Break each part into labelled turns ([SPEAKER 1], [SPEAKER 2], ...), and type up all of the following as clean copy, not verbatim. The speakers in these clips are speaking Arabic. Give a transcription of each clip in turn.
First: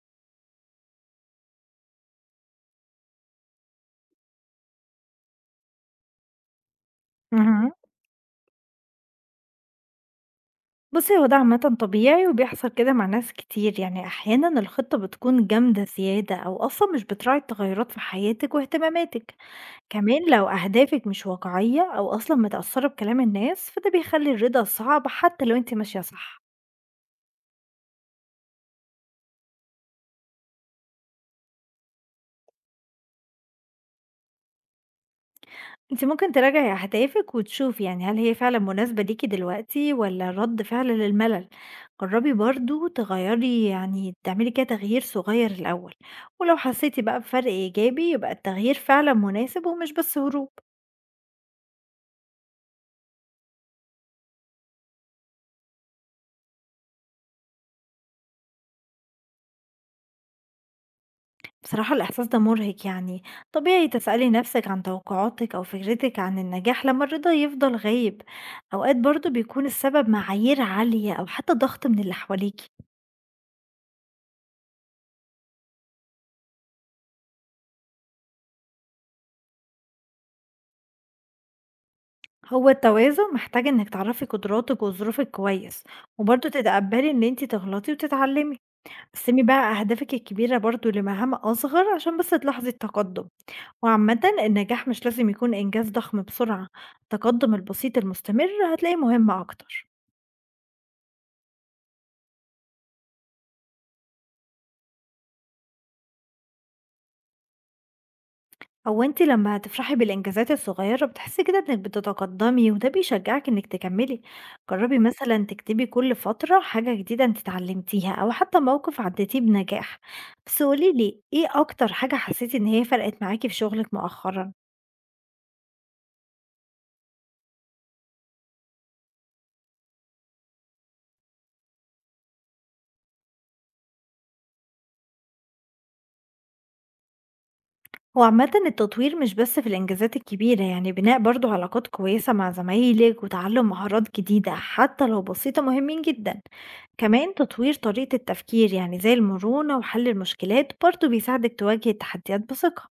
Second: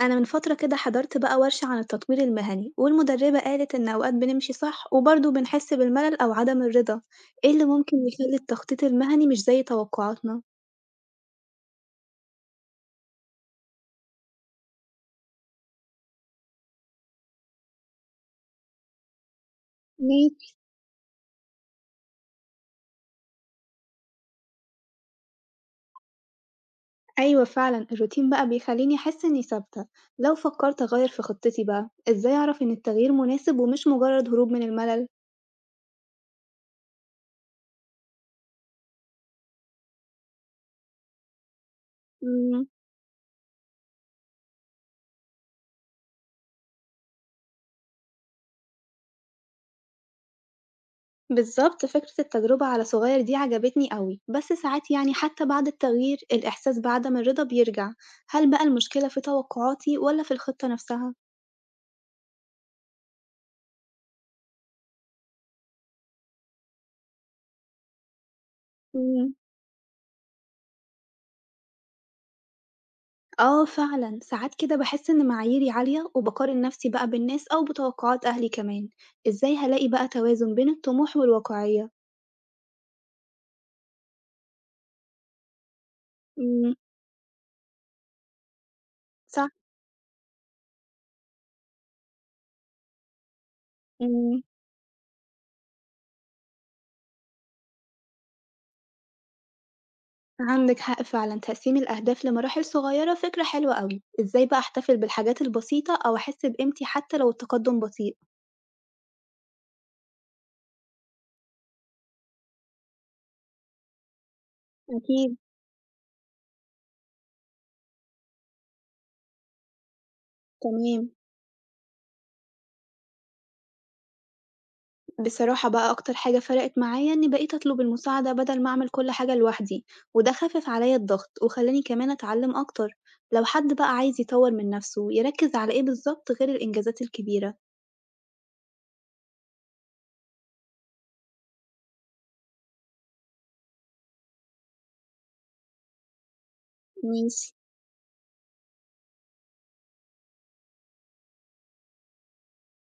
[SPEAKER 1] أنا من فترة كده حضرت بقى ورشة عن التطوير المهني والمدربة قالت إن أوقات بنمشي صح وبرضه بنحس بالملل أو عدم الرضا. إيه اللي
[SPEAKER 2] اهم.
[SPEAKER 1] ممكن يخلي التخطيط المهني مش زي توقعاتنا؟
[SPEAKER 2] بُصّي، هو ده عامةً طبيعي وبيحصل كده مع ناس كتير، يعني أحيانًا الخطة بتكون جامدة زيادة أو أصلًا مش بتراعي التغيرات في حياتِك واهتماماتِك، كمان لو
[SPEAKER 1] ماشي.
[SPEAKER 2] أهدافِك مش واقعية أو أصلًا متأثّرة بكلام الناس، فده بيخلّي الرضا صعب حتى لو أنتِ ماشية صح.
[SPEAKER 1] أيوة فعلا الروتين بقى بيخليني أحس إني ثابتة. لو فكرت أغير في خطتي بقى إزاي أعرف إن التغيير مناسب ومش مجرد هروب من الملل؟
[SPEAKER 2] أنتِ ممكن تراجعي أهدافِك وتشوفي يعني هل هي فعلًا مناسبة ليكِ دلوقتي والّا رَد فعل للملل. جرّبي برضه تغيّري يعني تعملي كده تغيير صغير الأول، ولو حسيتِ بقى بفرق إيجابي يبقى التغيير فعلًا مناسب ومش بس هروب.
[SPEAKER 1] بالظبط، فكرة التجربة على صغير دي عجبتني قوي، بس ساعات يعني حتى بعد التغيير الإحساس بعدم الرضا بيرجع. هل بقى المشكلة في توقعاتي ولا في الخطة نفسها؟
[SPEAKER 2] بصراحة الإحساس ده مُرهق يعني، طبيعي تسألي نَفْسِك عن توقعاتِك أو فكرتِك عن النجاح لمّا الرضا يفضل غايب، أوقات برضه
[SPEAKER 1] مم.
[SPEAKER 2] بيكون السبب معايير عالية أو حتى ضغط من اللي حواليكِ.
[SPEAKER 1] آه، فعلا ساعات كده بحس إن معاييري عالية وبقارن نفسي بقى بالناس أو بتوقعات أهلي كمان. إزاي هلاقي بقى توازن بين الطموح والواقعية؟
[SPEAKER 2] هو التوازن محتاج انك تعرفي قدراتك وظروفك كويس، وبرضه
[SPEAKER 1] مم.
[SPEAKER 2] تتقبلي ان انتي تغلطي وتتعلمي. قسمي
[SPEAKER 1] صح.
[SPEAKER 2] بقى اهدافك الكبيرة برضه لمهام اصغر عشان بس تلاحظي التقدم. وعامة
[SPEAKER 1] مم.
[SPEAKER 2] النجاح مش لازم يكون انجاز ضخم بسرعة، التقدم البسيط المستمر هتلاقيه مهم اكتر.
[SPEAKER 1] عندك حق فعلا، تقسيم الأهداف لمراحل صغيرة فكرة حلوة قوي. إزاي بقى أحتفل بالحاجات البسيطة أو أحس بقيمتي حتى لو التقدم بطيء؟
[SPEAKER 2] هو أنتِ لمّا تفرحي بالإنجازات الصغيّرة بتحسّي كده إنِّك بتتقدّمي وده بيشجّعِك إنِّك تكمّلي. جرّبي
[SPEAKER 1] أكيد.
[SPEAKER 2] مثلًا تكتبي كل فترة حاجة جديدة أنتِ اتعلّمتيها أو حتّى موقف عدّيتيه بنجاح. بس قولي
[SPEAKER 1] تمام.
[SPEAKER 2] لي إيه أكتر حاجة حسّيتِ إن هي فرقِت معاكِ في شغلِك مؤخرًا؟
[SPEAKER 1] بصراحة بقى أكتر حاجة فرقت معايا إني بقيت أطلب المساعدة بدل ما أعمل كل حاجة لوحدي، وده خفف عليا الضغط وخلاني كمان أتعلم أكتر. لو حد بقى عايز يطور من نفسه يركز على إيه بالظبط غير الإنجازات الكبيرة؟
[SPEAKER 2] هو عامةً التطوير مش بس في الإنجازات الكبيرة، يعني بناء برضه علاقات كويسة مع زمايلك وتعلم مهارات جديدة حتى لو بسيطة مهمين جدًا، كمان
[SPEAKER 1] ماشي.
[SPEAKER 2] تطوير طريقة التفكير يعني زي المرونة وحل المشكلات برضه بيساعدك تواجه التحديات بثقة.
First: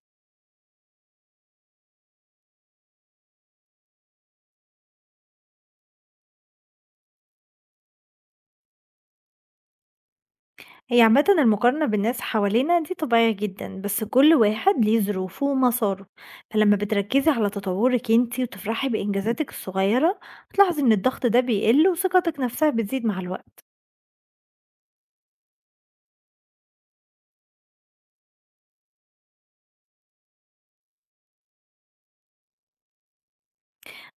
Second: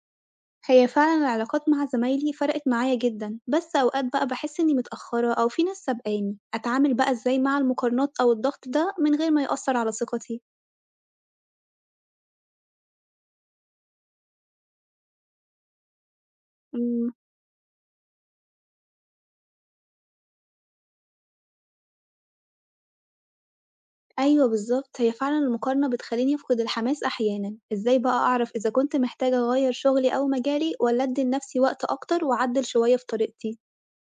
[SPEAKER 1] هي فعلا العلاقات مع زمايلي فرقت معايا جدا، بس أوقات بقى بحس إني متأخرة أو في ناس سابقاني. أتعامل بقى إزاي مع المقارنات أو الضغط ده من غير ما يأثر على ثقتي؟
[SPEAKER 2] هي عامةً المقارنة بالناس حوالينا دي طبيعية جدًا، بس كل واحد ليه ظروفه ومساره، فلما
[SPEAKER 1] مم.
[SPEAKER 2] بتركزي على تطورك أنتِ وتفرحي بإنجازاتك الصغيرة هتلاحظي إن الضغط ده بيقل وثقتك نفسها بتزيد مع الوقت.
[SPEAKER 1] أيوه بالضبط، هي فعلًا المقارنة بتخلّيني أفقد الحماس أحيانًا. إزاي بقى أعرف إذا كنت محتاجة أغيّر شغلي أو مجالي والّا أدّي لنفسي وقت أكتر وأعدّل شوية في طريقتي؟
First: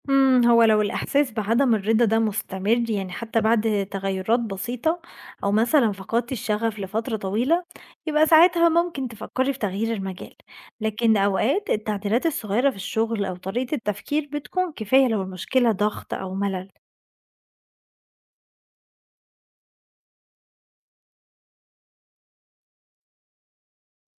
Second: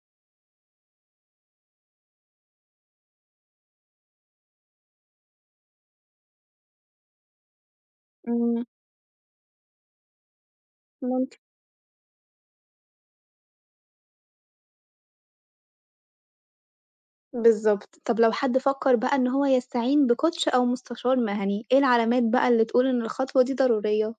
[SPEAKER 2] هو لو الإحساس بعدم الرضا ده مستمر يعني حتى بعد تغيرات بسيطة، أو مثلًا فقدتِ الشغف لفترة طويلة، يبقى
[SPEAKER 1] إمم.
[SPEAKER 2] ساعتها ممكن تفكري في تغيير المجال، لكن
[SPEAKER 1] ممكن.
[SPEAKER 2] أوقات التعديلات الصغيرة في الشغل أو طريقة التفكير بتكون كفاية لو المشكلة ضغط أو ملل.
[SPEAKER 1] بالضبط. طب لو حد فكّر بقى إن هو يستعين بcoach أو مستشار مهني، إيه العلامات بقى اللي تقول إن الخطوة دي ضرورية؟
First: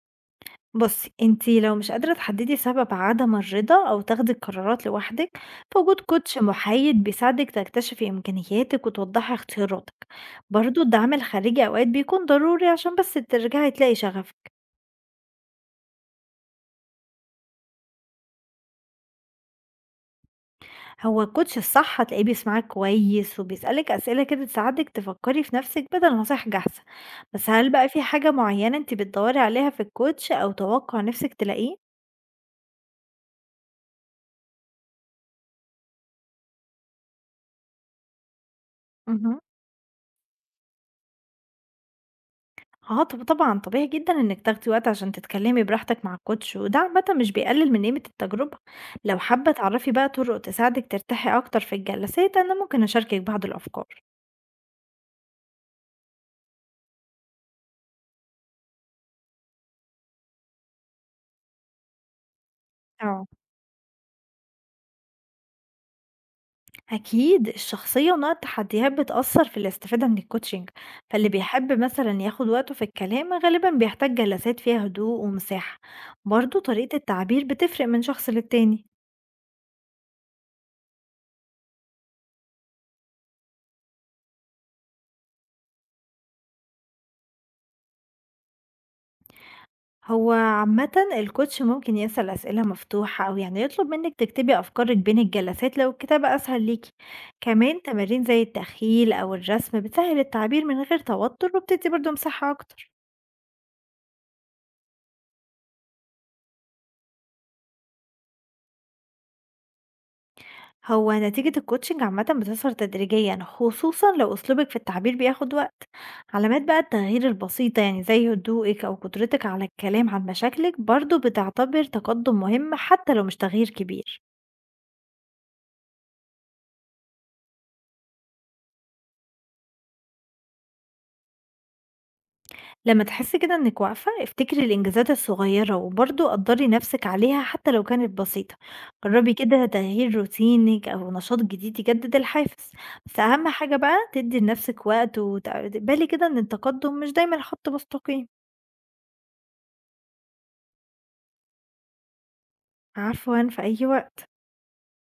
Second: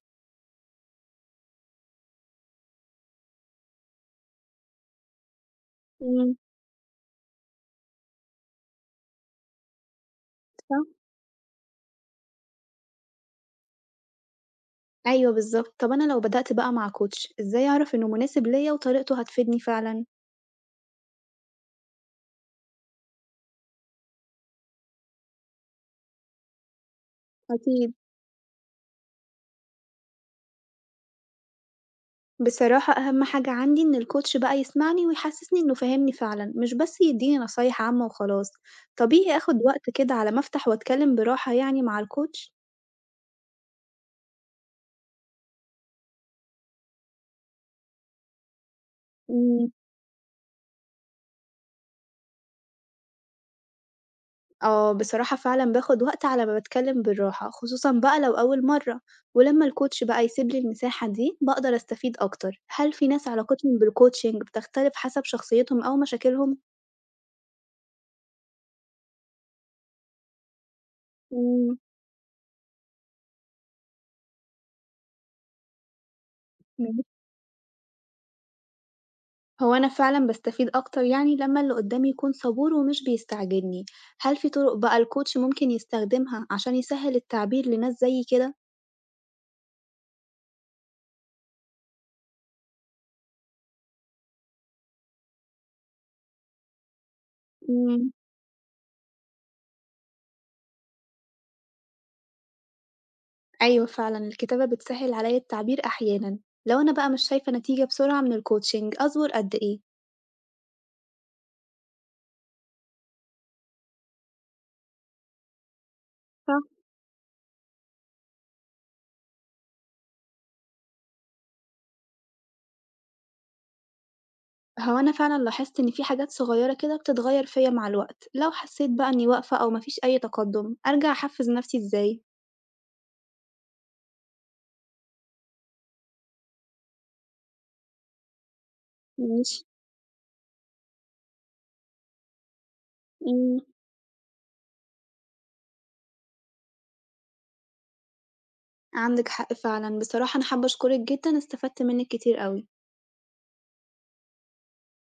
[SPEAKER 2] بُصّي، أنتِ لو مش قادرة تحددي سبب عدم الرضا أو تاخدي القرارات لوحدِك، فوجود
[SPEAKER 1] إمم.
[SPEAKER 2] كوتش محايد بيساعدِك تكتشفي إمكانياتِك وتوضحي اختياراتِك. برضه
[SPEAKER 1] صح.
[SPEAKER 2] الدعم الخارجي أوقات بيكون ضروري عشان بس ترجعي تلاقي شغفك.
[SPEAKER 1] أيوه بالضبط. طب أنا لو بدأت بقى مع coach إزاي أعرف إنه مناسب ليّا وطريقته هتفيدني فعلًا؟
[SPEAKER 2] هو الكوتش الصح هتلاقيه بيسمعِك كويس وبيسألِك أسئلة كده تساعدِك تفكري في نفسِك بدل نصايح جاهزة. بس هل بقى
[SPEAKER 1] أكيد.
[SPEAKER 2] في حاجة معينة أنتِ بتدوري عليها في الكوتش أو توقع نفسِك تلاقيه؟
[SPEAKER 1] بصراحة أهم حاجة عندي إن الكوتش بقى يسمعني ويحسسني إنه فاهمني فعلا، مش بس يديني نصايح عامة وخلاص. طبيعي
[SPEAKER 2] اهم.
[SPEAKER 1] أخد وقت كده على ما أفتح وأتكلم براحة يعني مع الكوتش.
[SPEAKER 2] آه، طب طبعًا طبيعي جدًا إنِّك تاخدي وقت عشان تتكلّمي براحتك مع الcoach، وده عامةً مش بيقلل من قيمة التجربة. لو حابة
[SPEAKER 1] مم.
[SPEAKER 2] تعرفي بقى طُرق تساعدِك ترتاحي أكتر في الجلسات أنا ممكن أشاركِك بعض الأفكار.
[SPEAKER 1] اه، بصراحة فعلا باخد وقت على ما بتكلم بالراحة خصوصا بقى لو أول مرة، ولما الكوتش بقى يسيبلي المساحة دي بقدر أستفيد أكتر. هل في
[SPEAKER 2] آه.
[SPEAKER 1] ناس علاقتهم بالكوتشنج بتختلف حسب شخصيتهم أو مشاكلهم؟
[SPEAKER 2] أكيد الشخصية ونوع التحديات بتأثّر في الاستفادة من الcoaching، فاللي بيحب مثلًا ياخد وقته في الكلام غالبًا بيحتاج جلسات فيها هدوء ومساحة. برضه طريقة
[SPEAKER 1] مم.
[SPEAKER 2] التعبير بتفرق من شخص للتاني.
[SPEAKER 1] هو أنا فعلًا باستفيد أكتر يعني لمّا اللي قدّامي يكون صبور ومش بيستعجلني. هل في طرق بقى الcoach ممكن يستخدمها عشان يسهّل التعبير لناس زيي كده؟
[SPEAKER 2] هو عامةً الcoach ممكن يسأل أسئلة مفتوحة أو يعني يطلب منِّك تكتبي أفكارِك بين الجلسات لو الكتابة أسهل ليكِ، كمان
[SPEAKER 1] إمم.
[SPEAKER 2] تمارين زي التخيل أو الرسم بتسهل التعبير من غير توتر وبتدّي برضه مساحة أكتر.
[SPEAKER 1] أيوه فعلًا الكتابة بتسهّل عليَّ التعبير أحيانًا. لو أنا بقى مش شايفة نتيجة بسرعة من الcoaching أصبر قد إيه؟
[SPEAKER 2] هو نتيجة الcoaching عامةً بتظهر تدريجيًا خصوصًا لو أسلوبِك في التعبير بياخد وقت، علامات
[SPEAKER 1] صح.
[SPEAKER 2] بقى التغيير البسيطة يعني زي هدوئِك أو قدرتِك على الكلام عن مشاكلِك برضه بتعتبر تقدم مهم حتى لو مش تغيير كبير.
[SPEAKER 1] هو أنا فعلًا لاحظت إن في حاجات صغيرة كده بتتغيّر فيَّ مع الوقت. لو حسيت بقى إني واقفة أو ما فيش أي تقدُّم أرجع أحفّز نفسي إزاي؟
[SPEAKER 2] لما تحسي كده إنِك واقفة، افتكري الإنجازات الصغيرة وبرضه قدّري نفسِك عليها حتى لو كانت بسيطة، جرّبي
[SPEAKER 1] ماشي.
[SPEAKER 2] كده تغيير روتينِك أو نشاط جديد يجدد الحافز. بس أهم
[SPEAKER 1] إمم.
[SPEAKER 2] حاجة بقى تدّي لنفسِك وقت وتقبلي كده إن التقدم مش دايمًا خط مستقيم.
[SPEAKER 1] عندك حق فعلًا. بصراحة أنا حابة أشكرِك جدًا، استفدت منِّك كتير أوي.
[SPEAKER 2] عفوًا، في أي وقت.